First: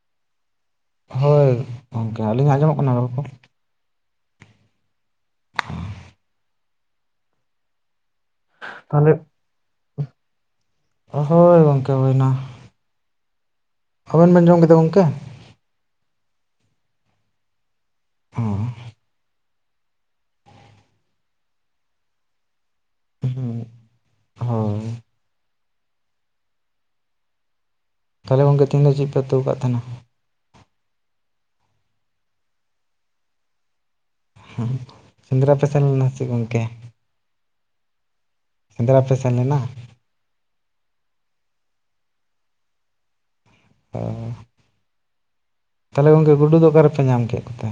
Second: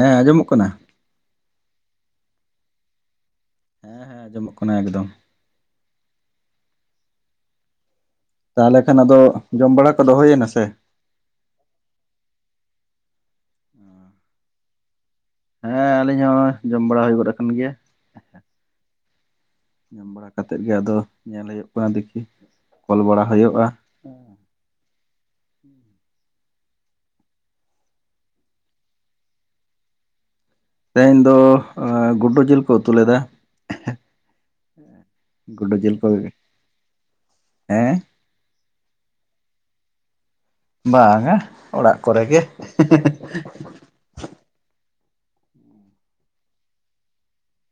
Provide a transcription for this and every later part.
ᱦᱮᱸ ᱟᱸᱡᱚᱢᱚᱜ ᱠᱟᱱᱟ? ᱦᱳᱭ ᱜᱚᱢᱠᱮ ᱟᱹᱞᱤᱧᱟᱜ ᱟᱸᱡᱚᱢᱚᱜ ᱠᱟᱱᱟ ᱜᱚᱞᱯᱷᱚ? ᱦᱮᱸ ᱦᱮᱸ ᱟᱸᱡᱚᱢᱚᱜ ᱠᱟᱱᱟ ᱮᱠᱫᱚᱢ᱾ [inaudible] ᱛᱟᱦᱞᱮ ᱠᱷᱟᱱ ᱛᱟᱦᱚᱞᱮ ᱟᱫᱚ ᱡᱚᱢ ᱵᱟᱲᱟ ᱠᱚᱫᱚ ᱦᱚᱭᱮᱱᱟ ᱥᱮ? ᱦᱳᱭ ᱜᱚᱢᱠᱮ ᱦᱳᱭᱱᱟ᱾ ᱟᱵᱮᱱ ᱵᱮᱱ ᱡᱚᱢ ᱠᱮᱫᱟ ᱜᱚᱢᱠᱮ? ᱦᱮᱸ ᱟᱹᱞᱤᱧ ᱦᱚᱸ ᱡᱚᱢ ᱵᱟᱲᱟ ᱦᱳᱭ ᱜᱚᱫ ᱟᱠᱟᱱ ᱜᱮᱭᱟ᱾ ᱚ ᱡᱟᱢ ᱵᱟᱲᱟ ᱠᱟᱛᱮ ᱜᱮ ᱟᱫᱚ ᱧᱮᱞ ᱦᱳᱭᱳᱜ ᱠᱟᱱᱟ ᱫᱮᱠᱷᱤ ᱠᱚᱞ ᱵᱟᱲᱟ ᱦᱳᱭᱳᱜᱼᱟ᱾᱾ ᱦᱩᱸ ᱦᱳᱭ᱾ ᱛᱟᱞᱦᱮ ᱜᱚᱢᱠᱮ ᱛᱮᱦᱮᱧ ᱫᱚ ᱪᱮᱫ ᱯᱮ ᱩᱛᱩ ᱟᱠᱟᱫ ᱛᱟᱦᱮᱱᱟ? ᱛᱮᱦᱮᱧ ᱫᱚ ᱜᱩᱰᱩ ᱡᱤᱞ ᱠᱚ ᱩᱛᱩ ᱞᱮᱫᱟ᱾ ᱥᱮᱸᱫᱽᱨᱟ ᱯᱮ ᱜᱩᱰᱩ ᱥᱮᱱ ᱡᱤᱞ ᱠᱚ ᱞᱮᱱᱟ ᱥᱮ ᱪᱮᱫ ᱜᱚᱢᱠᱮ? ᱦᱮᱸ? ᱥᱮᱸᱫᱽᱨᱟ ᱯᱮ ᱥᱮᱱ ᱞᱮᱱᱟ? ᱵᱟᱝᱼᱟ ᱚᱲᱟᱜ ᱠᱚᱨᱮ ᱜᱮ᱾ ᱚ ᱛᱟᱦᱚᱞᱮ ᱜᱚᱝᱠᱮ ᱜᱩᱰᱩ ᱫᱚ ᱚᱠᱟᱨᱮᱯᱮ ᱧᱟᱢ ᱠᱮᱫ ᱠᱚᱛᱮ?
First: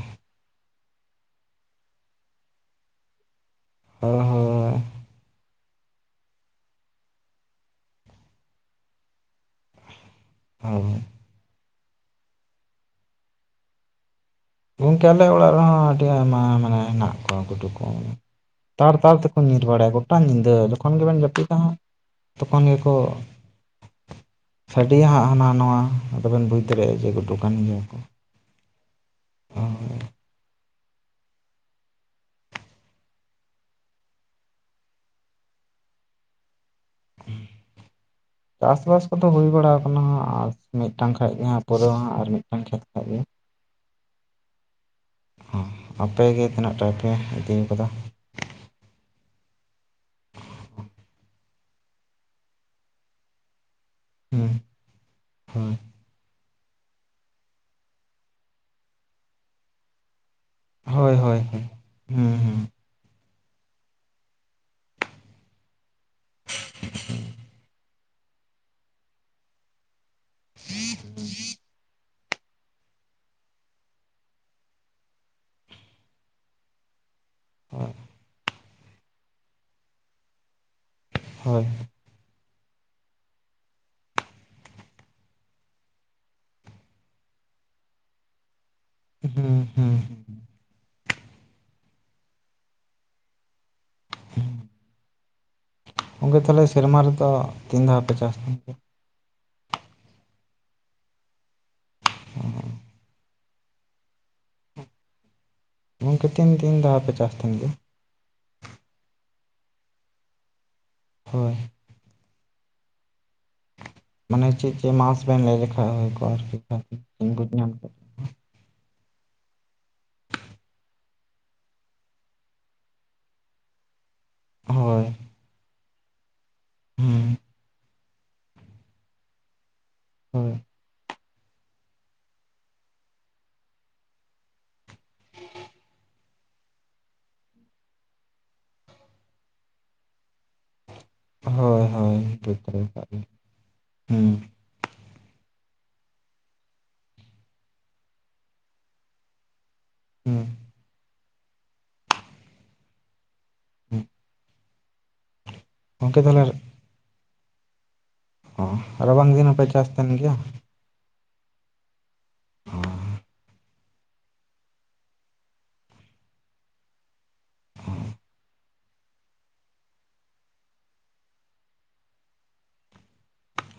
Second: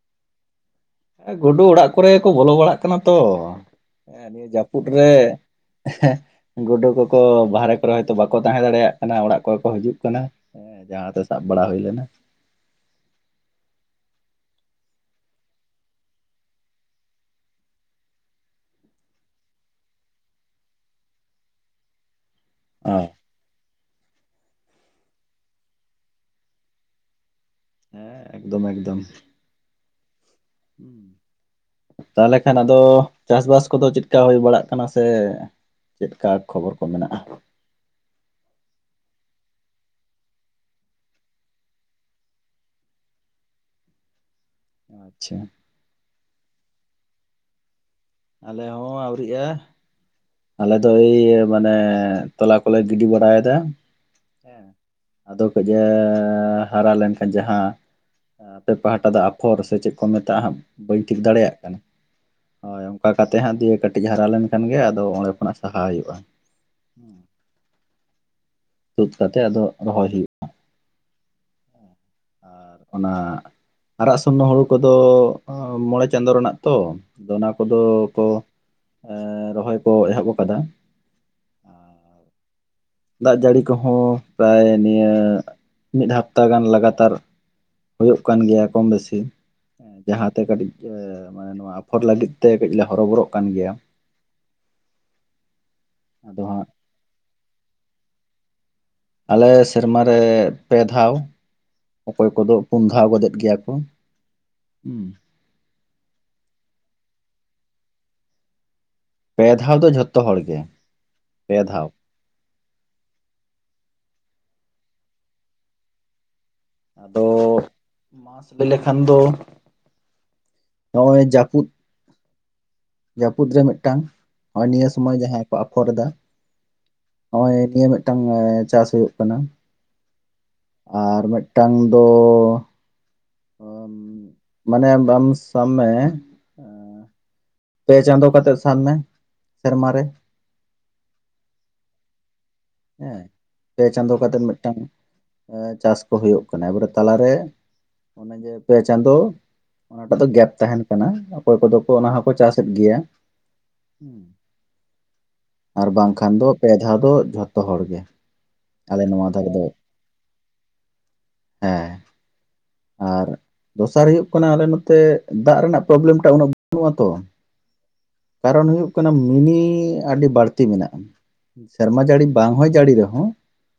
ᱦᱮᱸ ᱜᱩᱰᱩ ᱚᱲᱟᱜ ᱠᱚᱨᱮ ᱠᱚ ᱵᱚᱞᱚ ᱵᱟᱲᱟᱜ ᱠᱟᱱᱟ ᱛᱚ ᱚ ᱦᱮ ᱱᱤᱭᱟᱹ ᱦᱳᱭ ᱡᱟᱹᱯᱩᱫ ᱨᱮ᱾ ᱜᱩᱰᱩ ᱠᱚᱠᱚ ᱵᱟᱦᱨᱮ ᱠᱚᱨᱮ ᱦᱚᱭᱛᱳ ᱵᱟᱠᱚ ᱛᱟᱦᱮᱸ ᱫᱟᱲᱮᱭᱟᱜ ᱠᱟᱱᱟ ᱚᱲᱟᱜ ᱠᱚᱨᱮ ᱠᱚ ᱦᱤᱡᱩᱜ ᱠᱟᱱᱟ᱾ ᱦᱮᱸ ᱦᱳᱭ ᱡᱟᱦᱟᱸᱛᱮ ᱥᱟᱵ ᱵᱟᱲᱟ ᱦᱩᱭ ᱞᱮᱱᱟ᱾ ᱜᱚᱝᱠᱮ ᱟᱞᱮ ᱚᱲᱟᱜ ᱨᱮᱦᱚᱸ ᱟᱹᱰᱤ ᱟᱭᱢᱟ ᱢᱟᱱᱮ ᱦᱮᱱᱟᱜ ᱠᱚᱣᱟ ᱜᱩᱰᱩ ᱠᱚ᱾ ᱛᱟᱨ ᱛᱟᱨ ᱛᱮᱠᱚ ᱧᱤᱨ ᱵᱟᱲᱟᱭᱟ ᱜᱚᱴᱟ ᱧᱤᱫᱟᱹ ᱡᱚᱠᱷᱚᱱ ᱜᱮᱵᱮᱱ ᱡᱟᱹᱯᱤᱫᱟ ᱦᱟᱜ᱾ ᱛᱚᱠᱷᱚᱱ ᱜᱤᱠᱚ ᱚ ᱥᱟᱰᱮᱭᱟ ᱦᱟᱸᱜ ᱦᱟᱱᱟ ᱱᱚᱣᱟ ᱟᱫᱚᱵᱮᱱ ᱵᱩᱡ ᱫᱟᱲᱮᱼᱟ ᱡᱮ ᱜᱩᱰᱩ ᱠᱟᱱ ᱜᱮᱭᱟ ᱠᱚ᱾ ᱦᱮᱸ ᱮᱠᱫᱚᱢ ᱮᱠᱫᱚᱢ᱾ [unintelligible] [inaudible] ᱛᱟᱦᱚᱞᱮ ᱠᱷᱟᱱ ᱟᱫᱚ ᱪᱟᱥᱵᱟᱥ ᱠᱚᱫᱚ ᱪᱮᱫ ᱞᱮᱠᱟ ᱦᱩᱭ ᱵᱟᱲᱟᱜ ᱠᱟᱱᱟ ᱥᱮ ᱪᱮᱫᱞᱮᱠᱟ᱾ ᱠᱷᱚᱵᱚᱨ ᱠᱚ ᱢᱮᱱᱟᱜᱼᱟ᱾ ᱪᱟᱥᱵᱟᱥ ᱠᱚᱫᱚ ᱦᱩᱭ ᱵᱟᱲᱟ ᱟᱠᱟᱱᱟ ᱟᱨ ᱢᱤᱫᱴᱟᱝ ᱠᱷᱟᱜ ᱜᱮ ᱦᱟᱜ ᱯᱩᱨᱟᱹᱣ ᱦᱟᱜ ᱟᱨ ᱢᱤᱫᱴᱟᱝ ᱠᱷᱮᱛ ᱠᱷᱟᱜ ᱜᱮ᱾ [inaudible] ᱟᱯᱮ ᱜᱤ ᱛᱤᱱᱟᱜ ᱴᱟᱭ ᱯᱮ ᱦᱟᱹᱴᱤᱧ ᱠᱟᱫᱟ᱾ ᱟᱞᱮ ᱦᱚᱸ ᱟᱹᱣᱨᱤᱜᱼᱟ ᱟᱞᱮ ᱫᱚᱭᱻ ᱾ ᱢᱟᱱᱮ ᱛᱚᱞᱟ ᱠᱚᱞᱮ ᱜᱤᱰᱤ ᱵᱟᱲᱟᱭ ᱮᱫᱟ᱾ ᱦᱩᱸ ᱦᱮᱸ ᱟᱫᱚ ᱦᱳᱭ ᱠᱟᱹᱡᱮ ᱦᱟᱨᱟ ᱞᱮᱱ ᱡᱟᱦᱟᱸ ᱟᱯᱮ ᱯᱟᱦᱴᱟ ᱫᱚ ᱟᱯᱷᱚᱨ, ᱥᱮ ᱪᱮᱫ ᱠᱚ ᱢᱮᱛᱟᱜᱼᱟ ᱦᱟᱜ, ᱵᱟᱹᱧ ᱦᱳᱭ ᱴᱷᱤᱠ ᱫᱟᱲᱮᱭᱟᱜ ᱦᱳᱭ ᱠᱟᱱᱟ, ᱦᱩᱸ ᱦᱩᱸ ᱦᱚᱭ ᱚᱱᱠᱟ ᱠᱟᱛᱮ ᱦᱟᱸᱜ ᱫᱤᱭᱮ ᱠᱟᱹᱴᱤᱡ ᱦᱟᱨᱟ ᱞᱮᱱᱠᱷᱟᱱ ᱜᱮ ᱟᱫᱚ ᱚᱸᱰᱮ ᱠᱷᱚᱱᱟᱜ ᱥᱟᱦᱟ ᱦᱩᱭᱩᱜᱼᱟ᱾ ᱛᱩᱫ ᱠᱟᱛᱮᱜ ᱟᱫᱚ ᱨᱚᱦᱚᱭ ᱦᱩᱭᱩᱜᱼᱟ᱾ [inaudible] ᱟᱨ ᱚᱱᱟ, ᱟᱨᱟᱜ ᱥᱩᱱᱱᱚ ᱦᱩᱲᱩ ᱠᱚᱫᱚ ᱢᱚᱬᱮ ᱪᱟᱸᱫᱳ ᱨᱮᱱᱟᱜ ᱛᱚ, ᱟᱫᱚ ᱚᱱᱟ ᱠᱚᱫᱚ ᱠᱚ ᱮᱻ ᱨᱚᱦᱚᱭ ᱠᱚ ᱮᱦᱚᱵ ᱟᱠᱟᱫᱟ᱾ ᱦᱳᱭ ᱫᱟᱜ ᱡᱟᱹᱲᱤ ᱠᱚᱦᱚᱸ ᱯᱨᱟᱭ ᱱᱤᱭᱟᱹ ᱢᱤᱫ ᱦᱟᱯᱛᱟ ᱜᱟᱱ ᱞᱟᱜᱟᱛᱟᱨ ᱦᱩᱭᱩᱜ ᱠᱟᱱ ᱜᱮᱭᱟ ᱠᱚᱢ ᱵᱮᱥᱤ, ᱦᱩᱸ ᱦᱩᱸ ᱡᱟᱦᱟᱸᱛᱮ ᱠᱟᱹᱴᱤᱡ ᱢᱟᱱᱮ ᱱᱚᱣᱟ ᱟᱯᱷᱚᱨ ᱞᱟᱹᱜᱤᱫ ᱛᱮ ᱠᱟᱹᱴᱤᱡ ᱞᱮ ᱦᱚᱨᱚᱵᱚᱨᱚᱜ ᱠᱟᱱ ᱜᱮᱭᱟ᱾ ᱜᱚᱝᱠᱮ ᱟᱫᱚ ᱛᱟᱦᱞᱮ ᱦᱟᱸᱜ ᱥᱮᱨᱢᱟ ᱨᱮᱫᱚ ᱛᱤᱱ ᱫᱷᱟᱣ ᱯᱮ ᱪᱟᱥ ᱠᱟᱱ ᱛᱮ? ᱟᱞᱮ ᱥᱮᱨᱢᱟ ᱨᱮ ᱯᱮ ᱫᱷᱟᱣ᱾ ᱚᱠᱚᱭ ᱠᱚᱫᱚ ᱯᱩᱱ ᱫᱷᱟᱣ ᱜᱚᱫᱚᱜ ᱜᱮᱭᱟ ᱠᱚ, ᱦᱩᱸ᱾ ᱜᱚᱝᱠᱮ ᱛᱤᱱ ᱫᱤᱱ ᱫᱷᱟᱣ ᱯᱮ ᱪᱟᱥ ᱛᱟᱦᱮᱱ ᱜᱮᱭᱟ? ᱯᱮ ᱫᱷᱟᱣ ᱫᱚ ᱡᱷᱚᱛᱚ ᱦᱚᱲ ᱜᱮ, ᱦᱳᱭ ᱯᱮ ᱫᱷᱟᱣ᱾ ᱢᱟᱱᱮ ᱪᱮᱫ ᱪᱮᱫ ᱢᱟᱥ ᱵᱮᱱ ᱞᱟᱹᱭ ᱞᱮᱠᱷᱟ ᱦᱩᱭ ᱠᱚᱜᱼᱟ ᱟᱨᱠᱤ᱾ ᱟᱫᱚ ᱤᱧ ᱵᱩᱡᱽ ᱧᱟᱢ ᱠᱮᱫ ᱢᱟᱥ ᱞᱟᱹᱭ ᱞᱮᱠᱷᱟᱱ ᱫᱚ ᱱᱚᱜᱼᱚᱭ ᱡᱟᱹᱯᱩᱫ, ᱡᱟᱹᱯᱩᱫ ᱨᱮ ᱢᱤᱫᱴᱟᱱ, ᱱᱚᱜᱼᱚᱭ ᱱᱤᱭᱟᱹ ᱥᱚᱢᱚᱭ ᱡᱟᱦᱟᱸᱭ ᱠᱚ ᱟᱯᱷᱚᱨ ᱮᱫᱟ᱾ ᱦᱮᱸ ᱱᱚᱜᱼᱚᱭ ᱱᱤᱭᱟᱹ ᱢᱤᱫᱴᱟᱝ ᱪᱟᱥ ᱦᱩᱭᱩᱜ ᱠᱟᱱᱟ᱾ ᱦᱳᱭ ᱟᱨ ᱢᱤᱫᱴᱟᱝ ᱫᱚ ᱢᱟᱱᱮ ᱵᱟᱢ ᱥᱟᱢ ᱢᱮ ᱯᱮ ᱪᱟᱸᱫᱚ ᱠᱟᱛᱮᱫ ᱥᱟᱵ ᱢᱮ ᱥᱮᱨᱢᱟ ᱨᱮ᱾ ᱦᱳᱭ ᱦᱳᱭ ᱴᱷᱤᱠ ᱾ ᱦᱮᱸ, ᱯᱮ ᱪᱟᱸᱫᱚ ᱠᱟᱛᱮᱫ ᱢᱤᱫᱴᱟᱝ- ᱮ ᱪᱟᱹᱥ ᱠᱚ ᱦᱩᱭᱩᱜ ᱠᱟᱱᱟ ᱮᱵᱟᱨᱮ ᱛᱟᱞᱟᱨᱮ ᱚᱱᱮ ᱡᱮ ᱯᱮ ᱪᱟᱸᱫᱳ- ᱚᱱᱟᱴᱟᱜ ᱫᱚ ᱦᱩᱸ ᱜᱮᱯ ᱛᱟᱦᱮᱱ ᱠᱟᱱᱟ ᱚᱠᱚᱭ ᱠᱚᱫᱚ ᱠᱚ ᱚᱱᱟ ᱦᱚᱸᱠᱚ ᱪᱟᱥᱮᱫ ᱜᱮᱭᱟ᱾ ᱦᱩᱸ ᱟᱨ ᱜᱚᱝᱠᱮ ᱵᱟᱝᱠᱷᱟᱱ ᱫᱚ ᱛᱟᱦᱚᱞᱮ ᱯᱮ ᱫᱷᱟᱣ ᱫᱚ ᱡᱷᱚᱛᱚ ᱦᱚᱲ ᱜᱮ᱾ ᱚ ᱟᱞᱮ ᱱᱚᱣᱟ ᱨᱟᱵᱟᱝ ᱫᱤᱱ ᱫᱷᱟᱨᱮ ᱦᱚᱸ ᱯᱮ ᱫᱚ ᱪᱟᱥ ᱛᱟᱦᱮᱱ ᱜᱮᱭᱟ? ᱦᱮᱸ᱾ [inaudible] ᱟᱨ ᱫᱚᱥᱟᱨ ᱦᱩᱭᱩᱜ ᱠᱟᱱᱟ ᱟᱞᱮ ᱱᱚᱛᱮ ᱫᱟᱜ ᱨᱮᱱᱟᱜ ᱯᱨᱚᱵᱞᱮᱢᱴᱟᱜ ᱩᱱᱟᱹᱜ ᱵᱟᱹᱱᱩᱜ-ᱟ ᱛᱚ᱾ [inaudible] ᱠᱟᱨᱚᱱ ᱦᱩᱭᱩᱜ ᱠᱟᱱᱟ ᱢᱤᱱᱤ ᱟᱹᱰᱤ ᱵᱟᱹᱲᱛᱤ ᱢᱮᱱᱟᱜ-ᱟ᱾ ᱥᱮᱨᱢᱟ ᱡᱟᱹᱲᱤ ᱵᱟᱝ ᱦᱚᱭ ᱡᱟᱹᱲᱤ ᱨᱮᱦᱚᱸ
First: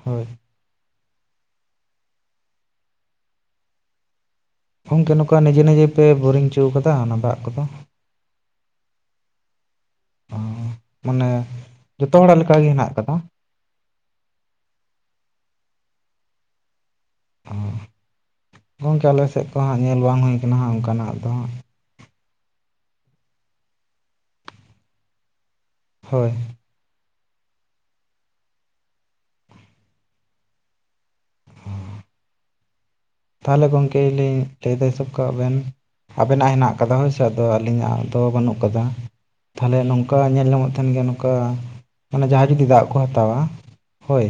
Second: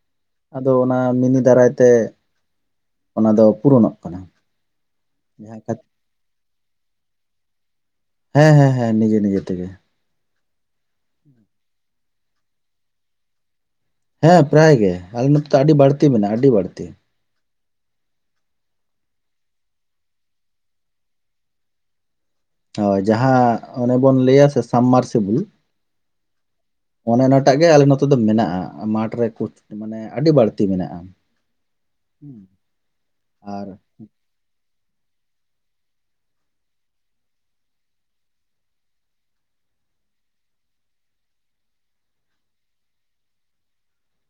ᱦᱳᱭ᱾ ᱟᱫᱚ ᱚᱱᱟ ᱢᱤᱱᱤ ᱫᱟᱨᱟᱭ ᱛᱮ ᱚᱱᱟ ᱫᱚ ᱯᱩᱨᱚᱱᱚᱜ ᱠᱟᱱᱟ ᱯᱷᱚᱝᱠᱮ ᱱᱚᱝᱠᱟ ᱡᱟᱦᱟᱸ ᱱᱤᱡᱮ ᱠᱷᱟᱹᱛᱤᱨ ᱱᱤᱡᱮ ᱯᱮ ᱵᱳᱨᱤᱝ ᱪᱚ ᱠᱟᱫᱟ ᱚᱱᱟ ᱫᱟᱜ ᱠᱚᱫᱚ? ᱦᱮᱸ ᱦᱮᱸ ᱦᱮᱸ ᱱᱤᱡᱮ ᱱᱤᱡᱮ ᱛᱮᱜᱮ᱾ ᱚ ᱢᱟᱱᱮ ᱡᱚᱛᱚ ᱦᱚᱲᱟᱜ ᱞᱮᱠᱟ ᱜᱮ ᱦᱮᱱᱟᱜ ᱟᱠᱟᱫᱟ? ᱦᱮᱸ ᱯᱨᱟᱭ ᱜᱮ ᱟᱞᱮ ᱱᱚᱛᱮ ᱫᱚ ᱟᱹᱰᱤ ᱵᱟᱹᱲᱛᱤ ᱢᱮᱱᱟᱜ-ᱟ ᱟᱹᱰᱤ ᱵᱟᱹᱲᱛᱤ᱾ ᱚ ᱜᱚᱝᱠᱮ ᱟᱞᱮᱥᱮᱜ ᱠᱚ ᱦᱟᱸᱜ ᱧᱮᱞ ᱵᱟᱝ ᱦᱳᱭ ᱟᱠᱟᱱᱟ ᱦᱟᱸᱜ ᱚᱱᱠᱟᱱᱟᱜ ᱫᱚᱦᱟᱸᱜ᱾ ᱦᱳᱭ ᱡᱟᱦᱟᱸ ᱚᱱᱮ ᱵᱚᱱ ᱞᱟᱹᱭᱟ ᱥᱮ ᱥᱟᱢ-ᱢᱟᱨᱥᱤᱵᱩᱞ? ᱦᱳᱭ᱾ ᱚᱱᱮ ᱚᱱᱟᱴᱟᱜ ᱜᱮ ᱟᱞᱮ ᱱᱚᱛᱮ ᱫᱚ ᱢᱮᱱᱟᱜ-ᱟ ᱢᱟᱴᱷ ᱨᱮ᱾ [unintelligible] ᱢᱟᱱᱮ ᱟᱹᱰᱤ ᱵᱟᱹᱲᱛᱤ ᱢᱮᱱᱟᱜ-ᱟ᱾ ᱛᱟᱦᱚᱞᱮ ᱜᱚᱝᱠᱮ ᱞᱟᱹᱭᱟᱹᱧ ᱞᱟᱹᱭ ᱫᱚ ᱦᱤᱥᱟᱹᱵ ᱠᱟᱜ ᱵᱮᱱ ᱟᱵᱮᱱᱟᱜ ᱦᱮᱱᱟᱜ ᱟᱠᱟᱫᱟ ᱦᱳᱭ ᱥᱮ ᱟᱫᱚ ᱟᱹᱞᱤᱧᱟᱜ ᱫᱚ ᱵᱟᱹᱱᱩᱜ ᱟᱠᱟᱫᱟ? ᱛᱟᱦᱚᱞᱮ ᱱᱚᱝᱠᱟ ᱧᱮᱞ ᱧᱟᱢᱚᱜ ᱛᱟᱦᱮᱱ ᱜᱮᱭᱟ ᱱᱚᱝᱠᱟ ᱢᱟᱱᱮ ᱡᱟᱦᱟᱸᱭ ᱡᱩᱫᱤ ᱫᱟᱜ ᱠᱚ ᱦᱟᱛᱟᱣᱟ ᱦᱳᱭ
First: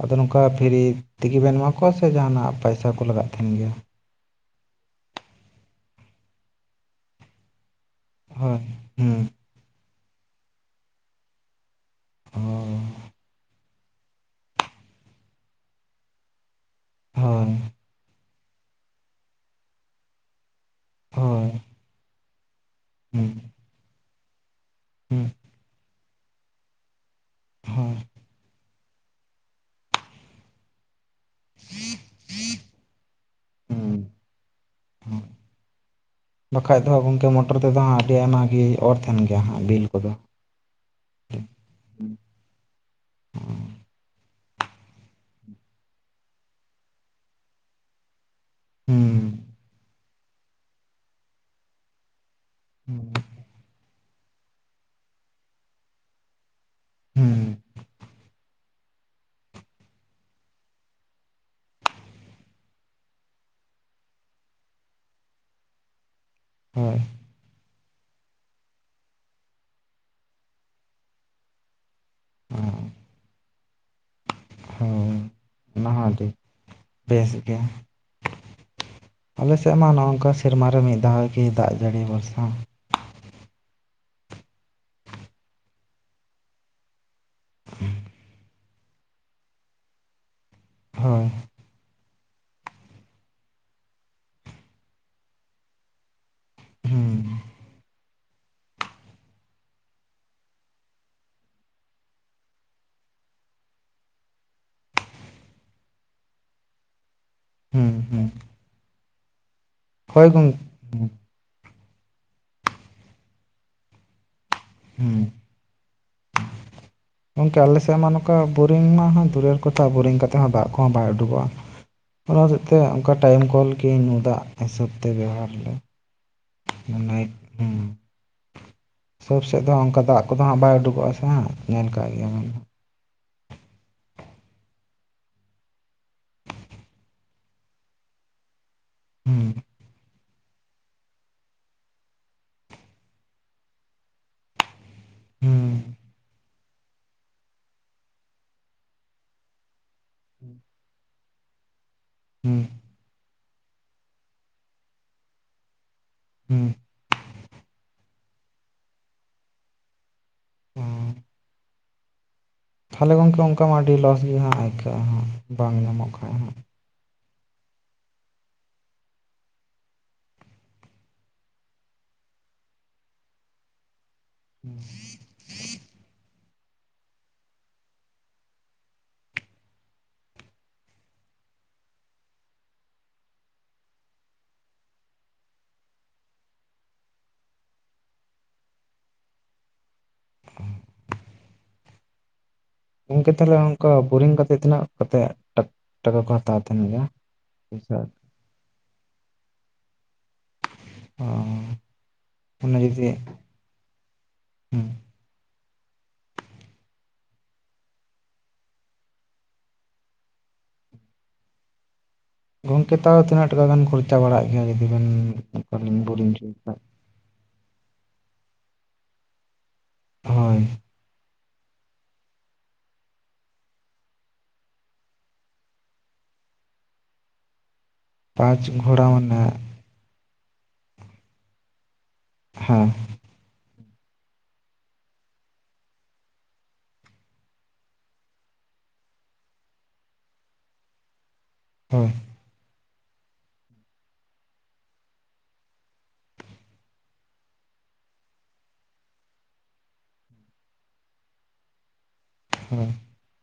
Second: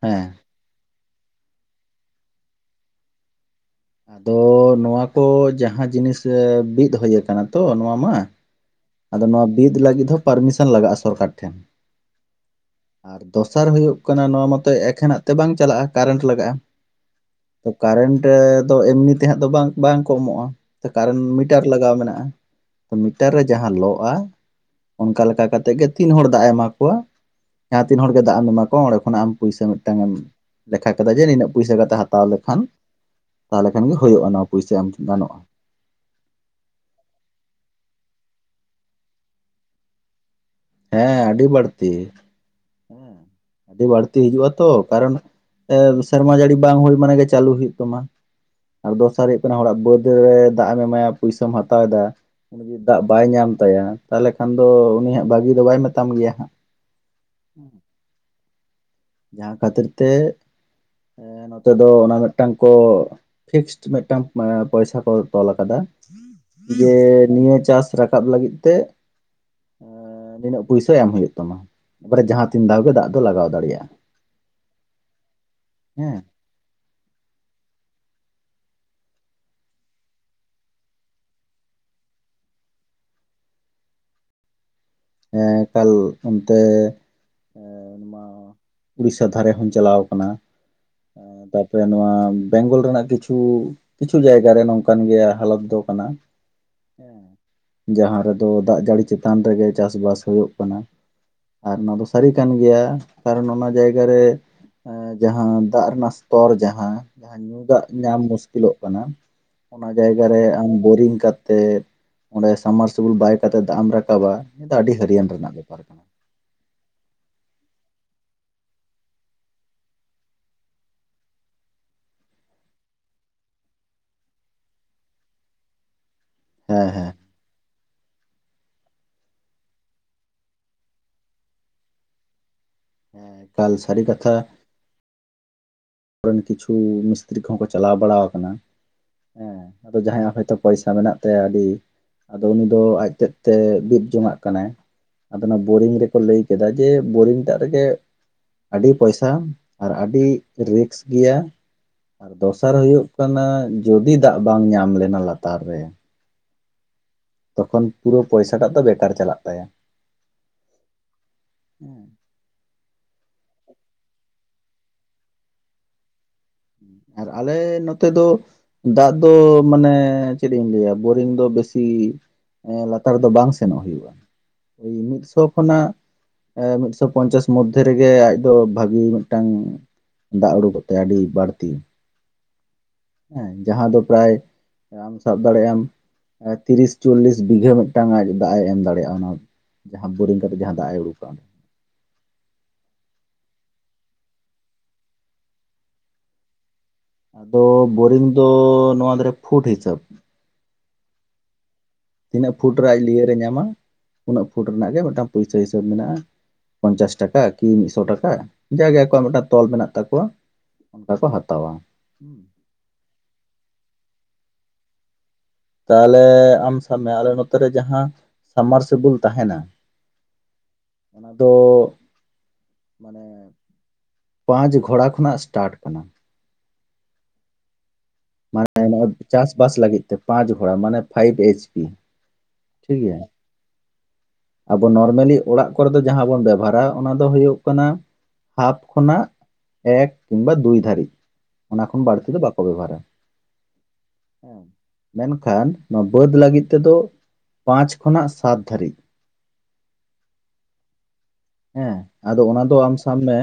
ᱟᱫᱚ ᱦᱮᱸ ᱱᱚᱝᱠᱟ ᱯᱷᱨᱤ ᱛᱮᱜᱮ ᱵᱮᱱ ᱮᱢᱟ ᱠᱚᱣᱟ ᱥᱮ ᱡᱟᱦᱟᱱᱟᱜ ᱯᱚᱭ? ᱯᱚᱭᱥᱟ ᱠᱚ ᱞᱟᱜᱟᱜ ᱛᱟᱦᱮᱱ ᱜᱮᱭᱟ? ᱟᱫᱚ ᱱᱚᱣᱟ ᱠᱚ ᱡᱟᱦᱟᱸ ᱡᱤᱱᱤᱥ ᱮᱸ ᱵᱤᱫ ᱦᱩᱭ ᱟᱠᱟᱱᱟ ᱛᱚ ᱱᱚᱣᱟ ᱢᱟ ᱦᱳᱭ᱾ ᱟᱫᱚ ᱦᱮᱸ ᱱᱚᱣᱟ ᱵᱤᱫ ᱞᱟᱹᱜᱤᱫ ᱦᱚᱸ ᱯᱟᱨᱢᱤᱥᱚᱱ ᱞᱟᱜᱟᱜ-ᱟ ᱥᱚᱨᱠᱟᱨ ᱴᱷᱮᱱ ᱚ ᱟᱨ ᱫᱚᱥᱟᱨ ᱦᱩᱭᱩᱜ ᱠᱟᱱᱟ ᱱᱚᱣᱟ ᱢᱟᱛᱚ ᱮᱠᱷᱮᱱᱟᱜ ᱛᱮ ᱵᱟᱝ ᱪᱟᱞᱟᱜᱼᱟ ᱠᱟᱨᱮᱱᱴ ᱞᱟᱜᱟᱜᱼᱟ᱾ ᱦᱳᱭ᱾ ᱛᱚ ᱠᱟᱨᱮᱱᱴ ᱫᱚ ᱮᱢᱱᱤ ᱛᱮ ᱦᱟᱸᱜ ᱫᱚ ᱵᱟᱝ ᱵᱟᱝ ᱠᱚ ᱮᱢᱚᱜᱼᱟ᱾ ᱠᱟᱨᱮᱱᱴ ᱦᱳᱭ ᱢᱤᱴᱟᱨ ᱞᱟᱜᱟᱣ ᱢᱮᱱᱟᱜᱼᱟ ᱛᱚ ᱢᱤᱴᱟᱨ ᱨᱮ ᱦᱩᱸ ᱡᱟᱦᱟᱸ ᱞᱚᱜᱼᱟ ᱚᱱᱠᱟ ᱦᱩᱸ ᱞᱮᱠᱟ ᱠᱟᱛᱮᱜ ᱜᱮ ᱛᱤᱱ ᱦᱚᱲ ᱫᱟᱜ ᱮ ᱮᱢᱟ ᱠᱚᱣᱟ ᱡᱟᱦᱟᱸ ᱦᱳᱭ ᱛᱤᱱ ᱦᱚᱲ ᱡᱮ ᱫᱟᱜ ᱮᱢ ᱮᱢᱟ ᱠᱚᱣᱟ ᱚᱸᱰᱮ ᱠᱷᱚᱱᱟᱜ ᱟᱢ ᱯᱩᱭᱥᱟ ᱢᱤᱫᱴᱟᱝ ᱮᱢ ᱞᱮᱠᱷᱟ ᱠᱮᱫᱟ ᱡᱮ ᱱᱤᱱᱟᱹᱜ ᱯᱩᱭᱥᱟᱹ ᱠᱟᱛᱮ ᱦᱟᱛᱟᱣ ᱞᱮᱠᱷᱟᱱ ᱛᱟᱦᱚᱞᱮ ᱠᱷᱟᱱ ᱜᱮ ᱦᱩᱸ ᱦᱩᱭᱩᱜᱼᱟ ᱱᱚᱣᱟ ᱯᱩᱭᱥᱟᱹ ᱮᱢ ᱦᱳᱭ ᱜᱟᱱᱚᱜᱼᱟ᱾ ᱵᱟᱠᱷᱟᱡ ᱫᱚ ᱜᱚᱝᱠᱮ ᱢᱚᱴᱚᱨ ᱛᱮᱫᱚ ᱦᱟᱸᱜ ᱟᱹᱰᱤ ᱟᱭᱢᱟ ᱜᱮ ᱚᱨ ᱛᱟᱦᱮᱱ ᱜᱮᱭᱟ ᱦᱟᱸᱜ ᱵᱤᱞ ᱠᱚᱫᱚ᱾ ᱦᱮᱸ ᱟᱹᱰᱤ ᱵᱟᱹᱲᱛᱤ ᱦᱩᱸ ᱦᱮᱸ ᱟᱹᱰᱤ ᱵᱟᱹᱲᱛᱤ᱾ ᱛᱤ ᱦᱤᱡᱩᱜ ᱟ ᱛᱚ ᱠᱟᱨᱚᱱ ᱥᱮᱨᱢᱟ ᱡᱟᱹᱲᱤ ᱵᱟᱝ ᱦᱩᱭ ᱢᱟᱱᱮ ᱜᱮ ᱪᱟᱹᱞᱩ ᱦᱩᱭᱩᱜ ᱛᱟᱢᱟ᱾ ᱟᱨ ᱫᱚᱥᱟᱨ ᱦᱩᱭᱩᱜ ᱠᱟᱱᱟ ᱦᱚᱲᱟᱜ ᱵᱟᱹᱫ ᱨᱮ ᱫᱟᱜ ᱮᱢ ᱮᱢᱟᱭᱟ ᱯᱩᱭᱥᱟᱹᱢ ᱦᱟᱛᱟᱣ ᱮᱫᱟ᱾ ᱩᱱᱤ ᱡᱩᱫᱤ ᱫᱟᱜ ᱦᱩᱸ ᱵᱟᱭ ᱧᱟᱢ ᱛᱟᱭᱟ ᱛᱟᱦᱚᱞᱮ ᱠᱷᱟᱱ ᱫᱚ ᱩᱱᱤ ᱦᱟᱸᱜ ᱵᱷᱟᱹᱜᱤ ᱫᱚ ᱵᱟᱭ ᱢᱮᱛᱟᱢ ᱜᱮᱭᱟ ᱦᱟᱸᱜ᱾ [unintelligible] [inaudible] ᱡᱟᱦᱟᱸ ᱠᱷᱟᱹᱛᱤᱨ ᱛᱮ ᱮᱸ ᱱᱚᱛᱮ ᱫᱚ ᱚᱱᱟ ᱢᱤᱫᱴᱟᱝ ᱠᱚ ᱯᱷᱤᱠᱥ ᱢᱤᱫᱴᱟᱝ ᱯᱚᱭᱥᱟ ᱠᱚ ᱛᱚᱞ ᱟᱠᱟᱫᱟ ᱡᱮ ᱦᱳᱭ ᱱᱤᱭᱟᱹ ᱪᱟᱥ ᱨᱟᱠᱟᱵ ᱞᱟᱹᱜᱤᱫ ᱛᱮ ᱮᱸ ᱱᱤᱱᱟᱹᱜ ᱯᱩᱭᱥᱟᱹ ᱮᱢ ᱦᱩᱭᱩᱜ ᱛᱟᱢᱟ᱾ ᱛᱟᱯᱚᱨᱮ ᱡᱟᱦᱟᱸ ᱛᱤᱱ ᱫᱷᱟᱣ ᱜᱮ ᱫᱟᱜ ᱫᱚ ᱞᱟᱜᱟᱣ ᱫᱟᱲᱮᱭᱟᱜᱼᱟ᱾᱾ ᱦᱳᱭ ᱚᱱᱟ ᱦᱚᱸ ᱦᱮᱸ ᱟᱹᱰᱤ ᱵᱮᱥ ᱜᱮ᱾ ᱟᱞᱮ ᱥᱮᱫ ᱢᱟ ᱱᱚᱼᱚᱝᱠᱟ ᱥᱮᱨᱢᱟ ᱨᱮ ᱢᱤᱫ ᱫᱷᱟᱣ ᱜᱮ ᱫᱟᱜ ᱡᱟᱹᱲᱤ ᱵᱷᱚᱨᱥᱟ᱾ ᱦᱮ ᱮᱠᱟᱞ ᱚᱱᱛᱮ [unintelligible] ᱩᱲᱤᱥᱟ ᱫᱷᱟᱨᱮ ᱦᱚᱸᱧ ᱪᱟᱞᱟᱣ ᱠᱟᱱᱟ᱾ ᱦᱳᱭ ᱥᱮ ᱱᱚᱣᱟ ᱵᱮᱝᱜᱚᱞ ᱨᱮᱱᱟᱜ ᱠᱤᱪᱷᱩ ᱠᱤᱪᱷᱩ ᱡᱟᱭᱜᱟ ᱨᱮ ᱱᱚᱝᱠᱟᱱ ᱜᱮᱭᱟ ᱦᱟᱞᱚᱛ ᱫᱚ ᱠᱟᱱᱟ᱾ ᱦᱩᱸ ᱦᱮᱸ, ᱡᱟᱦᱟᱸ ᱨᱮᱫᱚ ᱫᱟᱜ ᱡᱟᱹᱲᱤ ᱪᱮᱛᱟᱱ ᱨᱮᱜᱮ ᱪᱟᱥᱼᱵᱟᱥ ᱦᱩᱭᱩᱜ ᱠᱟᱱᱟ᱾ ᱟᱨ ᱚᱱᱟ ᱫᱚ ᱥᱟᱹᱨᱤ ᱠᱟᱱ ᱜᱮᱭᱟ ᱠᱟᱨᱚᱱ ᱚᱱᱟ ᱡᱟᱭᱜᱟ ᱨᱮ ᱮᱸ ᱡᱟᱦᱟᱸ ᱫᱟᱜ ᱨᱮᱱᱟᱜ ᱥᱛᱚᱨ ᱡᱟᱦᱟᱸ ᱧᱩ ᱫᱟᱜ ᱦᱩᱸ ᱧᱟᱢ ᱦᱩᱸ ᱢᱩᱥᱠᱤᱞᱚᱜ ᱠᱟᱱᱟ᱾ ᱚᱱᱟ ᱦᱳᱭ ᱡᱟᱭᱜᱟᱟᱨ ᱨᱮ ᱜᱚᱝ ᱟᱢ ᱵᱳᱨᱤᱝ ᱠᱟ ᱠᱟᱛᱮᱜ ᱚᱸᱰᱮ ᱥᱟᱵᱢᱟᱨᱥᱤᱵᱮᱞ ᱵᱟᱭ ᱠᱟ ᱠᱟᱛᱮᱫ ᱫᱟᱜ ᱮᱢ ᱨᱟᱠᱟᱵᱟ᱾ ᱱᱤᱭᱟᱹ ᱫᱚ ᱟᱹᱰᱤ ᱦᱩᱸ ᱦᱟᱹᱨᱤᱭᱟᱹᱱ ᱨᱮᱱᱟᱜ ᱵᱮᱯᱟᱨ ᱜᱮ᱾ ᱜᱚᱢᱠᱮ ᱟᱞᱮ ᱥᱮᱫ ᱢᱟ ᱱᱚᱝᱠᱟ ᱵᱩᱨᱤᱝ ᱢᱟ ᱫᱩᱨᱮᱨ ᱠᱚᱛᱷᱟ ᱵᱳᱨᱤᱝ ᱠᱟᱛᱮᱫ ᱦᱚᱸ ᱫᱟᱜ ᱠᱚᱦᱚᱸ ᱵᱟᱭ ᱩᱰᱩᱠᱚᱜᱼᱟ᱾ ᱚᱱᱟ ᱥᱮᱫ ᱛᱮ ᱚᱱᱠᱟ ᱠᱚᱞ ᱠᱤ ᱧᱩ ᱫᱟᱜ ᱦᱤᱥᱟᱹᱵ ᱛᱮ ᱵᱮᱣᱦᱟᱨ ᱞᱮ᱾ ᱦᱮᱸ ᱦᱮᱸ [inaudible] ᱥᱟᱹᱵ ᱥᱮᱫ ᱫᱚ ᱚᱱᱠᱟ ᱫᱟᱜ ᱠᱚᱫᱚ ᱦᱟᱸᱜ ᱵᱟᱭ ᱩᱰᱩᱠᱚᱜᱼᱟ ᱥᱮ ᱦᱜ ᱧᱮᱞ ᱠᱟᱜ ᱜᱮᱭᱟ ᱵᱮᱱ ᱦᱟᱜ᱾ ᱮᱠᱟᱞ ᱥᱟᱹᱨᱤ ᱠᱟᱛᱷᱟ᱾ ᱟᱵᱚᱨᱮᱱ ᱠᱤᱪᱷᱩ ᱢᱤᱥᱛᱨᱤ ᱠᱚᱦᱚᱸ ᱠᱚ ᱪᱟᱞᱟᱣ ᱵᱟᱲᱟᱣ ᱟᱠᱟᱱᱟ᱾ ᱦᱩᱸ ᱦᱮᱸ ᱟᱫᱚ ᱡᱟᱦᱟᱸᱭᱟᱜ ᱦᱚᱭᱛᱚ ᱯᱚᱭᱥᱟ ᱢᱮᱱᱟᱜ ᱛᱟᱭᱟ ᱟᱹᱰᱤ ᱟᱫᱚ ᱩᱱᱤ ᱫᱚ ᱟᱡᱛᱮᱫ ᱛᱮ ᱵᱤᱫ ᱡᱚᱱᱟᱜ ᱠᱟᱱᱟᱭ ᱟᱫᱚ ᱚᱱᱟ ᱵᱳᱨᱤᱝ ᱦᱩᱸ ᱨᱮᱠᱚ ᱞᱟᱹᱭ ᱠᱮᱫᱟ ᱡᱮ ᱵᱳᱨᱤᱝ ᱫᱟᱜ ᱨᱮᱜᱮ ᱟᱹᱰᱤ ᱯᱚᱭᱥᱟ ᱟᱨ ᱟᱹᱰᱤ ᱨᱤᱠᱥ ᱜᱮᱭᱟ᱾ ᱟᱨ ᱦᱩᱸ ᱫᱚᱥᱟᱨ ᱦᱤᱞᱳᱜ ᱠᱟᱱᱟ ᱡᱚᱫᱤ ᱫᱟᱜ ᱵᱟᱝ ᱧᱟᱢ ᱞᱮᱱᱟ ᱞᱟᱛᱟᱨ ᱨᱮ ᱦᱩᱸ᱾ ᱛᱚᱠᱷᱚᱱ ᱯᱩᱨᱟᱹ ᱯᱚᱭᱥᱟᱴᱟᱜ ᱫᱚ ᱵᱮᱠᱟᱨ ᱪᱟᱞᱟᱜ ᱛᱟᱭᱟ᱾ ᱦᱩᱸ᱾ ᱦᱩᱸ᱾ ᱛᱟᱦᱚᱞᱮ ᱜᱚᱢᱠᱮ ᱚᱱᱠᱟ ᱢᱟ ᱟᱹᱰᱤ ᱞᱚᱥ ᱜᱮ ᱦᱟᱸᱜ ᱟᱹᱭᱠᱟᱹᱜᱼᱟ ᱦᱟᱸᱜ ᱵᱟᱝ ᱧᱟᱢᱚᱜ ᱠᱷᱟᱱ ᱦᱟᱜ᱾ ᱟᱨ ᱟᱞᱮ ᱱᱚᱛᱮ ᱫᱚ ᱫᱟᱜ ᱫᱚ ᱢᱟᱱᱮ ᱪᱮᱫ ᱤᱧ ᱞᱟᱹᱭᱟ ᱵᱳᱨᱤᱝ ᱫᱚ ᱵᱮᱥᱤ ᱞᱟᱛᱟᱨ ᱫᱚ ᱵᱟᱝ ᱥᱮᱱᱚᱜ ᱦᱩᱭᱩᱜᱼᱟ᱾ ᱳᱭ ᱢᱤᱫ ᱥᱚ ᱠᱷᱚᱱᱟᱜ ᱢᱤᱫᱥᱚ ᱯᱚᱧᱪᱟᱥ ᱢᱚᱫᱫᱷᱮ ᱨᱮᱜᱮ ᱟᱡ ᱫᱚ ᱵᱷᱟᱹᱜᱤ ᱢᱤᱫᱴᱟᱝ ᱫᱟᱜ ᱩᱰᱩᱠᱚᱜ ᱛᱟᱭᱟ ᱟᱹᱰᱤ ᱵᱟᱹᱲᱛᱤ᱾ ᱦᱮᱸ ᱡᱟᱦᱟᱸ ᱫᱚ ᱯᱨᱟᱭ ᱟᱢ ᱥᱟᱵ ᱫᱟᱲᱮᱭᱟᱜ ᱟᱢ ᱛᱤᱨᱤᱥ ᱪᱚᱞᱞᱤᱥ ᱵᱤᱜᱷᱟᱹ ᱢᱤᱫᱴᱟᱝ ᱟᱡ ᱫᱟᱜ ᱮᱢ ᱫᱟᱲᱮᱭᱟᱜᱼᱟ ᱚᱱᱟ᱾ ᱡᱟᱦᱟᱸ ᱵᱳᱨᱤᱝ ᱠᱟᱛᱮ ᱡᱟᱦᱟᱸ ᱫᱟᱜᱼ ᱮ ᱩᱰᱩᱠᱟᱜᱼᱟᱸᱰᱮ᱾ ᱜᱚᱢᱠᱮ ᱛᱟᱦᱚᱞᱮ ᱚᱱᱠᱟ ᱵᱳᱨᱤᱝ ᱠᱟᱛᱮᱫ ᱛᱤᱱᱟᱹᱜ ᱠᱟᱛᱮᱫ ᱴᱟᱠᱟ ᱠᱚ ᱦᱟᱛᱟᱣ ᱛᱟᱦᱮᱱ ᱜᱮᱭᱟ? ᱟᱫᱚ ᱯᱚᱭᱥᱟ ᱵᱳᱨᱤᱝ ᱫᱚ ᱱᱚᱣᱟ ᱫᱷᱚᱨᱮ ᱯᱷᱩᱴ ᱦᱤᱥᱟᱹᱵ᱾ ᱚ ᱛᱤᱱᱟᱹᱜ ᱯᱷᱩᱴ ᱚᱱᱟ ᱨᱮᱭᱟᱜ ᱟᱡ ᱡᱩᱫᱤ ᱞᱤᱭᱟᱹᱨᱮ ᱧᱟᱢᱟ ᱩᱱᱟᱹᱜ ᱯᱷᱩᱴ ᱦᱩᱸ ᱨᱮᱱᱟᱜ ᱜᱮ ᱢᱤᱫᱴᱟᱝ ᱯᱩᱭᱥᱟᱹ ᱦᱤᱥᱟᱹᱵ ᱢᱮᱱᱟᱜᱼᱟ ᱯᱚᱧᱪᱟᱥ ᱴᱟᱠᱟ ᱠᱤ ᱢᱤᱫᱥᱚ ᱴᱟᱠᱟ ᱡᱟᱜᱮ ᱟᱠᱚᱣᱟᱜ ᱢᱤᱫᱴᱟᱝ ᱛᱚᱞ ᱢᱮᱱᱟᱜ ᱛᱟᱠᱚᱣᱟ᱾ ᱚᱱᱠᱟ ᱠᱚ ᱦᱟᱛᱟᱣᱟ ᱦᱩᱸ᱾ ᱜᱚᱝᱠᱮ ᱛᱟᱣ ᱛᱤᱱᱟᱹᱜ ᱴᱟᱠᱟ ᱜᱟᱱ ᱠᱷᱚᱨᱪᱟ ᱵᱟᱲᱟᱜ ᱜᱮᱭᱟ ᱡᱩᱫᱤ ᱵᱮᱱ ᱚᱱᱠᱟᱞᱤᱧ ᱛᱟᱦᱚᱞᱮ ᱵᱳᱨᱤᱝ ᱦᱚᱪᱚᱭ ᱟᱢ ᱠᱷᱟᱡ ᱥᱟᱵ ᱢᱮ ᱟᱞᱮ ᱱᱚᱛᱮᱨᱮ ᱡᱟᱦᱟᱸ ᱥᱟᱢᱟᱨᱥᱤᱵᱤᱞ ᱛᱟᱦᱮᱱᱟ ᱦᱳᱭ᱾ ᱚᱱᱟ ᱢᱟᱱᱮ ᱯᱟᱸᱪ ᱜᱷᱚᱲᱟ ᱠᱷᱚᱱᱟᱜ ᱥᱴᱟᱴ ᱠᱟᱱᱟ᱾ ᱯᱟᱸᱪ ᱢᱟᱱᱮ ᱜᱷᱚᱲᱟ ᱢᱟᱱᱮ ᱪᱟᱥᱵᱟᱥ ᱞᱟᱹᱜᱤᱫ ᱛᱮ ᱯᱟᱸᱪ ᱜᱷᱚᱲᱟ ᱢᱟᱱᱮ ᱯᱷᱟᱭᱤᱵᱽ ᱮᱭᱤᱪ ᱯᱤ᱾ ᱦᱮᱸ, [unintelligible] ᱟᱵᱚ ᱱᱚᱨᱢᱮᱞᱤ ᱚᱲᱟᱜ ᱠᱚᱨᱮ ᱫᱚ ᱡᱟᱦᱟᱸ ᱵᱚᱱ ᱵᱮᱵᱚᱦᱟᱨᱟ ᱚᱱᱟ ᱫᱚ ᱦᱳᱭᱳᱜ ᱠᱟᱱᱟ᱾ ᱦᱟᱯ ᱠᱷᱚᱱᱟᱜ ᱮᱠ ᱠᱤᱱᱵᱟ ᱫᱩᱭ ᱫᱷᱟᱹᱨᱤᱡ, ᱚᱱᱟ ᱠᱷᱚᱱ ᱦᱳᱭ ᱵᱟᱹᱲᱛᱤ ᱫᱚ ᱵᱟᱠᱚ ᱵᱮᱵᱚᱦᱟᱨᱟ ᱾ ᱢᱮᱱᱠᱷᱟᱱ ᱱᱚᱣᱟ ᱵᱟᱹᱫᱽ ᱞᱟᱹᱜᱤᱫ ᱛᱮ ᱫᱚ ᱯᱟᱸᱪ ᱠᱷᱚᱱᱟᱜ ᱥᱟᱛ ᱫᱷᱟᱹᱨᱤᱡ ᱾ ᱦᱮᱸ, ᱟᱫᱚ ᱚᱱᱟ ᱫᱚ ᱦᱳᱭ ᱟᱢ ᱥᱟᱵ ᱢᱮ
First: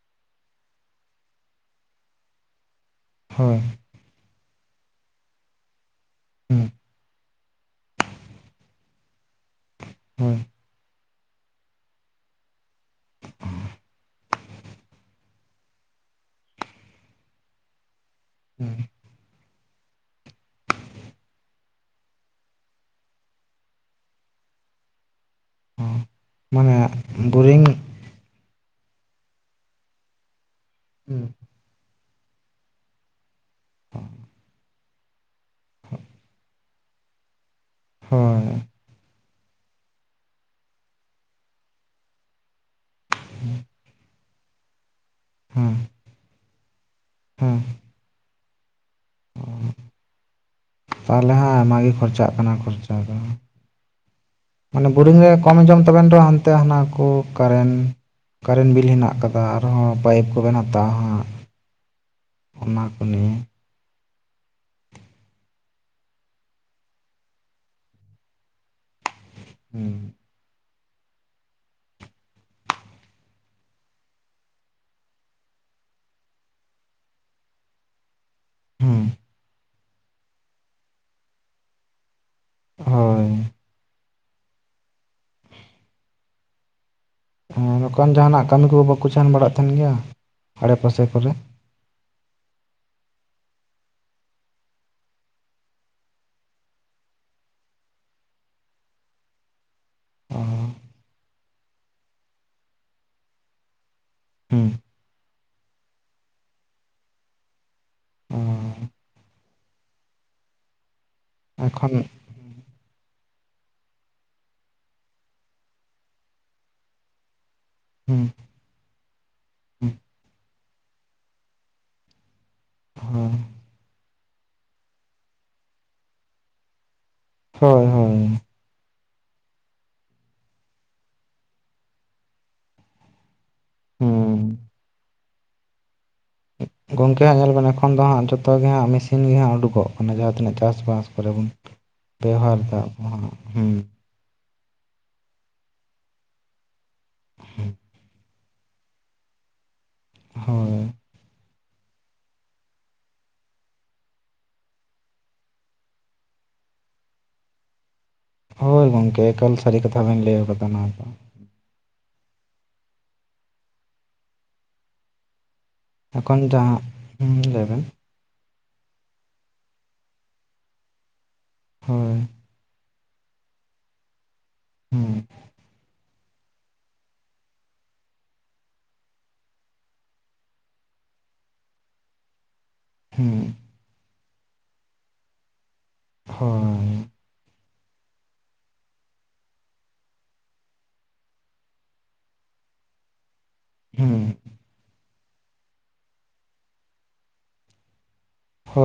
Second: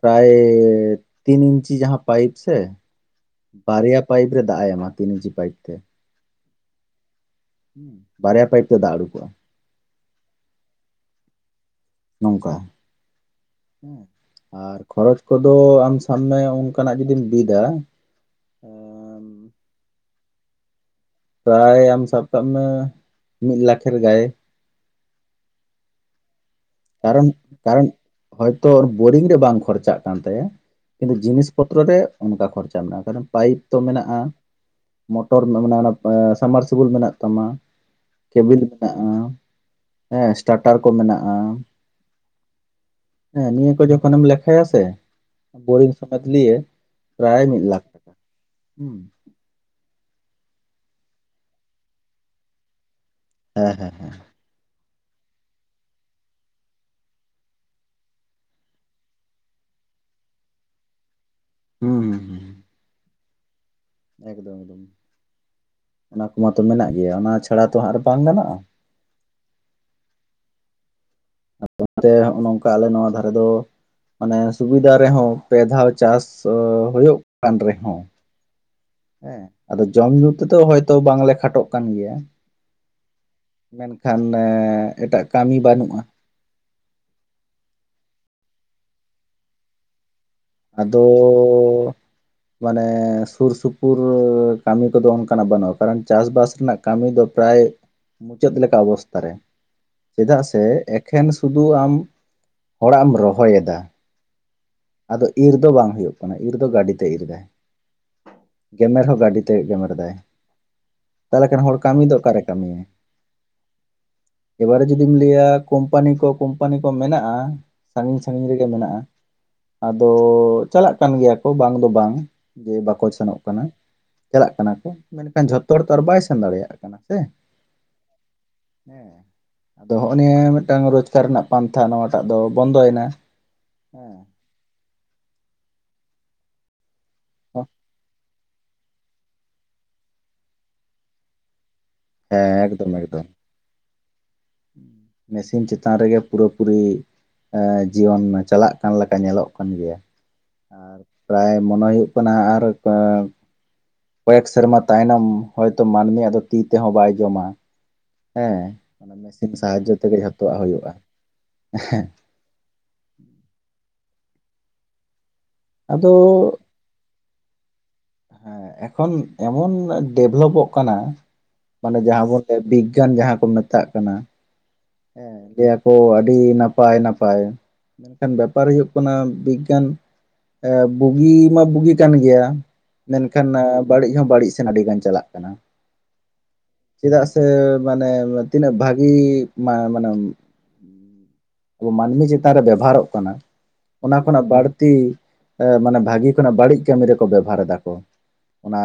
ᱯᱨᱟᱭ ᱛᱤᱱ ᱤᱧᱪᱤ ᱡᱟᱦᱟᱸ ᱯᱟᱭᱤᱯ ᱥᱮ ᱦᱳᱭ ᱵᱟᱨᱭᱟ ᱯᱟᱭᱤᱯ ᱨᱮ ᱫᱟᱜ ᱮ ᱮᱢᱟ ᱛᱤᱱ ᱤᱧᱪᱤ ᱯᱟᱭᱤᱯ ᱛᱮ [unintelligible] ᱵᱟᱨᱭᱟ ᱯᱟᱭᱤᱯ ᱛᱮ ᱫᱟᱜ ᱩᱲᱩᱠᱚᱜ-ᱟ ᱾ [unintelligible] ᱱᱚᱝᱠᱟ, ᱦᱮᱸ ᱟᱨ ᱠᱷᱚᱨᱚᱪ ᱠᱚᱫᱚ ᱟᱢ ᱥᱟᱵ ᱢᱮ ᱚᱝᱠᱟᱱᱟᱜ ᱡᱩᱫᱤᱢ ᱵᱤᱫᱟ ᱦᱮᱸ, ᱯᱨᱟᱭ ᱟᱢ ᱥᱟᱵ ᱠᱟᱜ ᱢᱮ ᱢᱤᱫ ᱞᱟᱠᱷᱮᱨ ᱜᱟᱭᱮ ᱾ ᱦᱚᱸ ᱢᱟᱱᱮ ᱠᱟᱨᱚᱱ ᱵᱳᱨᱤᱝ ᱠᱟᱨᱚᱱ ᱦᱚᱭᱛᱚ ᱵᱳᱨᱤᱝ ᱨᱮ ᱵᱟᱝ ᱠᱷᱚᱨᱪᱟᱜ ᱠᱟᱱ ᱛᱟᱭᱟ ᱠᱤᱱᱛᱩ ᱡᱤᱱᱤᱥ ᱯᱚᱛᱨᱚ ᱨᱮ ᱚᱱᱠᱟ ᱠᱷᱚᱨᱪᱟ ᱢᱮᱱᱟᱜ-ᱟ, ᱠᱟᱮᱚᱱ ᱯᱟᱭᱤᱯ ᱛᱚ ᱢᱮᱱᱟᱜ-ᱟ ᱾ ᱢᱚᱴᱚᱨ ᱢᱮᱱᱟᱜ ᱢᱮᱱᱟᱜ ᱚᱱᱟ ᱥᱟᱢᱢᱟᱨᱥᱤᱵᱮᱞ ᱢᱮᱱᱟᱜ ᱛᱟᱢᱟ ᱦᱳᱭ ᱠᱮᱵᱤᱞ ᱦᱮᱸ ᱥᱴᱟᱴᱟᱨ ᱠᱚ ᱢᱮᱱᱟᱜ-ᱟ ᱾ ᱦᱮᱸ ᱱᱤᱭᱟᱹ ᱠᱚ ᱡᱚᱠᱷᱚᱱ ᱮᱢ ᱞᱮᱠᱷᱟᱭᱟ ᱥᱮ ᱦᱮᱸ ᱵᱳᱨᱤᱝ ᱥᱳᱢᱮᱛ ᱞᱤᱭᱮ᱾ ᱯᱨᱟᱭ ᱦᱮᱸ ᱢᱤᱫ ᱞᱟᱠᱷ ᱴᱟᱠᱟ, ᱦᱩᱸ ᱛᱟᱦᱚᱞᱮ ᱦᱟᱸᱜ ᱟᱭᱢᱟ ᱜᱮ ᱠᱷᱚᱨᱪᱟᱜ ᱠᱟᱱᱟ ᱠᱷᱚᱨᱪᱟ ᱫᱚ ᱾ ᱦᱮᱸ ᱦᱮᱸ ᱦᱮᱸ, ᱢᱟᱱᱮ ᱵᱳᱨᱤᱝ ᱨᱮ ᱠᱚᱢ ᱡᱚᱢ ᱛᱟᱵᱮᱱ ᱨᱮ ᱦᱚᱸ ᱦᱟᱱᱛᱮ ᱦᱟᱱᱟ ᱠᱚ ᱠᱟᱨᱮᱱ ᱠᱟᱨᱮᱱ ᱵᱤᱞ ᱦᱮᱱᱟᱜ ᱟᱠᱟᱫᱟ ᱟᱨ ᱦᱚᱸ ᱯᱟᱭᱤᱯ ᱠᱚᱵᱮᱱ ᱦᱟᱛᱟᱣᱟ ᱦᱟᱸᱜ, ᱦᱩᱸ ᱦᱩᱸ ᱦᱩᱸ, ᱚᱱᱟ ᱠᱚ ᱱᱤᱭᱮ, ᱮᱠᱫᱚᱢ ᱮᱠᱫᱚᱢ ᱚᱱᱟ ᱠᱚᱢᱟᱛᱚ ᱢᱮᱱᱟᱜ ᱜᱮᱭᱟ ᱚᱱᱟ ᱪᱷᱟᱲᱟ ᱛᱚ ᱦᱟᱸᱜ ᱟᱨ ᱵᱟᱝ ᱜᱟᱱᱚᱜ-ᱟ ᱾ ᱦᱩᱸ, ᱟᱫᱚ ᱚᱱᱟᱛᱮ ᱦᱚᱜ-ᱚ ᱱᱚᱝᱠᱟ ᱟᱞᱮ ᱱᱚᱣᱟ ᱫᱷᱟᱨᱮ ᱫᱚ ᱢᱟᱱᱮ ᱥᱩᱵᱤᱫᱟ ᱨᱮ ᱦᱚᱸ ᱯᱮ ᱫᱷᱟᱣ ᱪᱟᱥ ᱦᱳᱭᱳᱜ ᱠᱟᱱ ᱨᱮ ᱦᱚᱸ ᱦᱩᱸ ᱦᱮᱸ, ᱟᱫᱚ ᱡᱚᱢ ᱧᱩ ᱛᱮ ᱫᱚ ᱦᱚᱭᱛᱚ ᱵᱟᱝ ᱞᱮ ᱠᱷᱟᱴᱚᱜ ᱠᱟᱱ ᱜᱮᱭᱟ ᱾ ᱦᱳᱭ, ᱢᱮᱱ ᱠᱷᱟᱱ ᱮᱴᱟᱜ ᱠᱟᱹᱢᱤ ᱵᱟᱹᱱᱩᱜ-ᱟ ᱾ ᱦᱮᱸ, ᱡᱚᱠᱷᱚᱱ ᱡᱟᱦᱟᱱᱟᱜ ᱠᱟᱹᱢᱤ ᱠᱚ ᱵᱟᱠᱚ ᱥᱮᱱ ᱵᱟᱲᱟᱜ ᱛᱟᱦᱮᱱ ᱜᱮᱭᱟ? ᱟᱲᱮ ᱯᱟᱥᱮ ᱟᱫᱚᱻᱻ ᱠᱚᱨᱮ ᱢᱟᱱᱮ ᱥᱩᱨ ᱥᱩᱯᱩᱨ ᱠᱟᱹᱢᱤ ᱠᱚ ᱫᱚ ᱚᱱᱠᱟᱱᱟᱜ ᱵᱟᱹᱱᱩᱜ-ᱟ, ᱠᱟᱨᱚᱱ ᱪᱟᱥᱵᱟᱥ ᱨᱮᱱᱟᱜ ᱠᱟᱹᱢᱤ ᱫᱚ ᱯᱨᱟᱭ ᱢᱩᱪᱟᱹᱫ ᱞᱮᱠᱟ ᱚᱵᱚᱥᱛᱟ ᱨᱮ, ᱚ ᱪᱮᱫᱟᱜ ᱥᱮ ᱮᱠᱷᱮᱱ ᱥᱩᱫᱩ ᱟᱢ ᱦᱚᱲᱟᱜ ᱮᱢ ᱨᱚᱦᱚᱭᱮᱫᱟ ᱾ ᱦᱩᱸ, ᱟᱫᱚ ᱤᱨ ᱫᱚ ᱵᱟᱝ ᱦᱳᱭᱳᱜ ᱠᱟᱱᱟ ᱤᱨ ᱫᱚ ᱜᱟᱹᱰᱤ ᱛᱮ ᱤᱨ ᱮᱫᱟᱭ ᱾ ᱚ ᱜᱮᱢᱮᱨ ᱦᱚᱸ ᱜᱟᱹᱰᱤ ᱛᱮ ᱜᱮᱢᱮᱨ ᱫᱟᱭ ᱾ ᱛᱟᱦᱚᱞᱮ ᱠᱷᱟᱱ ᱦᱚᱲ ᱮᱠᱷᱚᱱ ᱠᱟᱹᱢᱤ ᱫᱚ ᱚᱠᱟᱨᱮ ᱠᱟᱹᱢᱤᱭᱟᱭ, ᱮᱵᱟᱨᱮ ᱡᱩᱫᱤᱢ ᱞᱟᱹᱭᱟ ᱠᱳᱢᱯᱟᱱᱤ ᱠᱚ ᱠᱳᱢᱯᱟᱱᱤ ᱠᱚ ᱢᱮᱱᱟᱜ-ᱟ ᱥᱟᱺᱜᱤᱧ ᱦᱮᱸ ᱥᱟᱺᱜᱤᱧ ᱨᱮᱜᱮ ᱢᱮᱱᱟᱜ-ᱟ᱾ ᱟᱫᱚ ᱪᱟᱞᱟᱜ ᱠᱟᱱ ᱜᱮᱭᱟ ᱠᱚ ᱵᱟᱝ ᱫᱚ ᱵᱟᱝ ᱡᱮ ᱵᱟᱠᱚ ᱥᱮᱱᱚᱜ ᱠᱟᱱᱟ, ᱪᱟᱞᱟᱜ ᱠᱟᱱᱟ ᱠᱚ ᱢᱮᱱᱠᱷᱟᱱ ᱡᱷᱚᱛᱚ ᱦᱚᱲ ᱛᱚ ᱟᱨ ᱵᱟᱭ ᱥᱮᱱ ᱫᱟᱲᱮᱭᱟᱜ ᱠᱟᱱᱟ ᱥᱮ᱾ ᱦᱳᱭ ᱦᱳᱭ ᱩᱸ᱾ ᱦᱮᱸ ᱟᱫᱚ ᱦᱚᱸᱜ-ᱚ ᱱᱤᱭᱟᱹ ᱢᱤᱜᱴᱟᱝ ᱨᱳᱡᱽᱜᱟᱨ ᱨᱮᱱᱟᱜ ᱯᱟᱱᱛᱷᱟ ᱱᱚᱣᱟᱴᱟᱜ ᱫᱚ ᱵᱚᱱᱫᱚᱭᱮᱱᱟ᱾ ᱦᱮᱸ ᱦᱩᱸ, ᱜᱚᱝᱠᱮ ᱦᱟᱸᱜ ᱧᱮᱞ ᱵᱮᱱ ᱮᱠᱷᱚᱱ ᱫᱚ ᱦᱟᱸᱜ ᱡᱚᱛᱚ ᱜᱮ ᱦᱟᱸᱜ ᱢᱮ ᱥᱤᱱ ᱜᱮ ᱦᱟᱸᱜ ᱩᱰᱩᱠᱚᱜ ᱠᱟᱱᱟ ᱡᱟᱦᱟᱸ ᱛᱤᱱᱟᱹᱜ ᱪᱟᱥᱵᱟᱥ ᱠᱚᱨᱮ ᱵᱚᱱ ᱦᱮᱸ ᱵᱮᱣᱦᱟᱨᱫᱟ ᱮᱠᱫᱚᱢ ᱟᱵᱚ ᱦᱟᱸᱜ‌ ᱮᱠᱫᱚᱢ ᱦᱩᱸ᱾ ᱢᱮᱥᱤᱱ ᱪᱮᱛᱟᱱ ᱨᱮᱜᱮ ᱯᱩᱨᱟᱹᱯᱩᱨᱤ ᱮᱸ ᱡᱤᱭᱚᱱ ᱪᱟᱞᱟᱜ ᱪᱮᱛᱟᱱ ᱞᱮᱠᱟ ᱧᱮᱞᱚᱜ ᱠᱟᱱ ᱜᱮᱭᱟ ᱦᱳᱭ ᱟᱨ ᱯᱨᱟᱭ ᱢᱚᱱᱮ ᱦᱩᱭᱩᱜ ᱠᱟᱱᱟ ᱟᱨ ᱠᱚᱭᱮᱠ ᱥᱮᱨᱢᱟ ᱛᱟᱭᱱᱚᱢ ᱦᱚᱭᱛᱚ ᱢᱟᱹᱱᱢᱤᱭᱟᱜ ᱫᱚ ᱛᱤ ᱛᱮᱦᱚᱸ ᱵᱟᱭ ᱡᱚᱢᱟ᱾ ᱦᱮᱸ ᱦᱳᱭ ᱚᱱᱟ ᱜᱚᱢᱠᱮ ᱮᱠᱟᱞ ᱢᱮᱥᱤᱱ ᱥᱟᱹᱨᱤ ᱥᱟᱦᱟᱡᱡᱚ ᱠᱟᱛᱷᱟ ᱵᱮᱱ ᱛᱮᱜᱮ ᱞᱟᱹᱭ ᱡᱚᱛᱚᱣᱟᱜ ᱟᱠᱟᱫᱟ ᱦᱩᱭᱩᱜᱼᱟ ᱱᱚᱣᱟ ᱫᱚ ᱦᱮᱸ᱾ ᱟᱫᱚ ᱮᱠᱷᱚᱱ ᱡᱟᱦᱟᱸᱜ ᱦᱩᱸ, ᱞᱟᱹᱭᱵᱮᱱ? ᱦᱮᱸ ᱮᱠᱷᱚᱱ ᱮᱢᱚᱱ ᱰᱮᱵᱷᱞᱚᱯᱚᱜ ᱠᱟᱱᱟ ᱢᱟᱱᱮ ᱦᱳᱭ ᱡᱟᱦᱟᱸ ᱵᱚᱱ ᱮ ᱵᱤᱜᱽᱜᱟᱱ ᱡᱟᱦᱟᱸ ᱠᱚ ᱢᱮᱛᱟᱜ ᱠᱟᱱᱟ ᱦᱩᱸ ᱦᱮᱸ, ᱚ ᱟᱹᱰᱤ ᱱᱟᱯᱟᱭ ᱱᱟᱯᱟᱭ, ᱢᱮᱱᱠᱷᱟᱱ ᱵᱮᱯᱟᱨ ᱦᱩᱭᱩᱜ ᱠᱟᱱᱟ ᱵᱤᱜᱽᱜᱟᱱ ᱮᱸ ᱵᱩᱜᱤ ᱢᱟ ᱵᱩᱜᱤ ᱠᱟᱱ ᱜᱮᱭᱟ, ᱦᱩᱸ ᱢᱮᱱᱠᱷᱟᱱ ᱵᱟᱹᱲᱤᱜ ᱦᱚᱸ ᱵᱟᱹᱲᱤᱜ ᱥᱮᱱ ᱟᱹᱰᱤᱜᱟᱱ ᱪᱟᱞᱟᱜ ᱠᱟᱱᱟ᱾ ᱦᱳᱭ, ᱪᱮᱫᱟᱜ ᱥᱮ ᱢᱟᱱᱮ ᱛᱤᱱᱟᱹᱜ ᱵᱷᱟᱜᱤ ᱢᱟ ᱢᱟᱱᱮ, ᱟᱵᱚ ᱢᱟᱹᱱᱢᱤ ᱪᱮᱛᱟᱱ ᱨᱮ ᱵᱮᱵᱷᱟᱨᱚᱜ ᱠᱟᱱᱟ ᱦᱩᱸ ᱚᱱᱟ ᱠᱷᱚᱱᱟᱜ ᱵᱟᱹᱲᱛᱤ ᱮᱸ ᱢᱟᱱᱮ ᱵᱷᱟᱹᱜᱤ ᱠᱷᱚᱱᱟᱜ ᱵᱟᱹᱲᱤᱜ ᱠᱟᱹᱢᱤ ᱨᱮᱠᱚ ᱵᱮᱵᱷᱟᱨ ᱫᱟ ᱠᱚ᱾ ᱚᱱᱟ ᱦᱳᱭ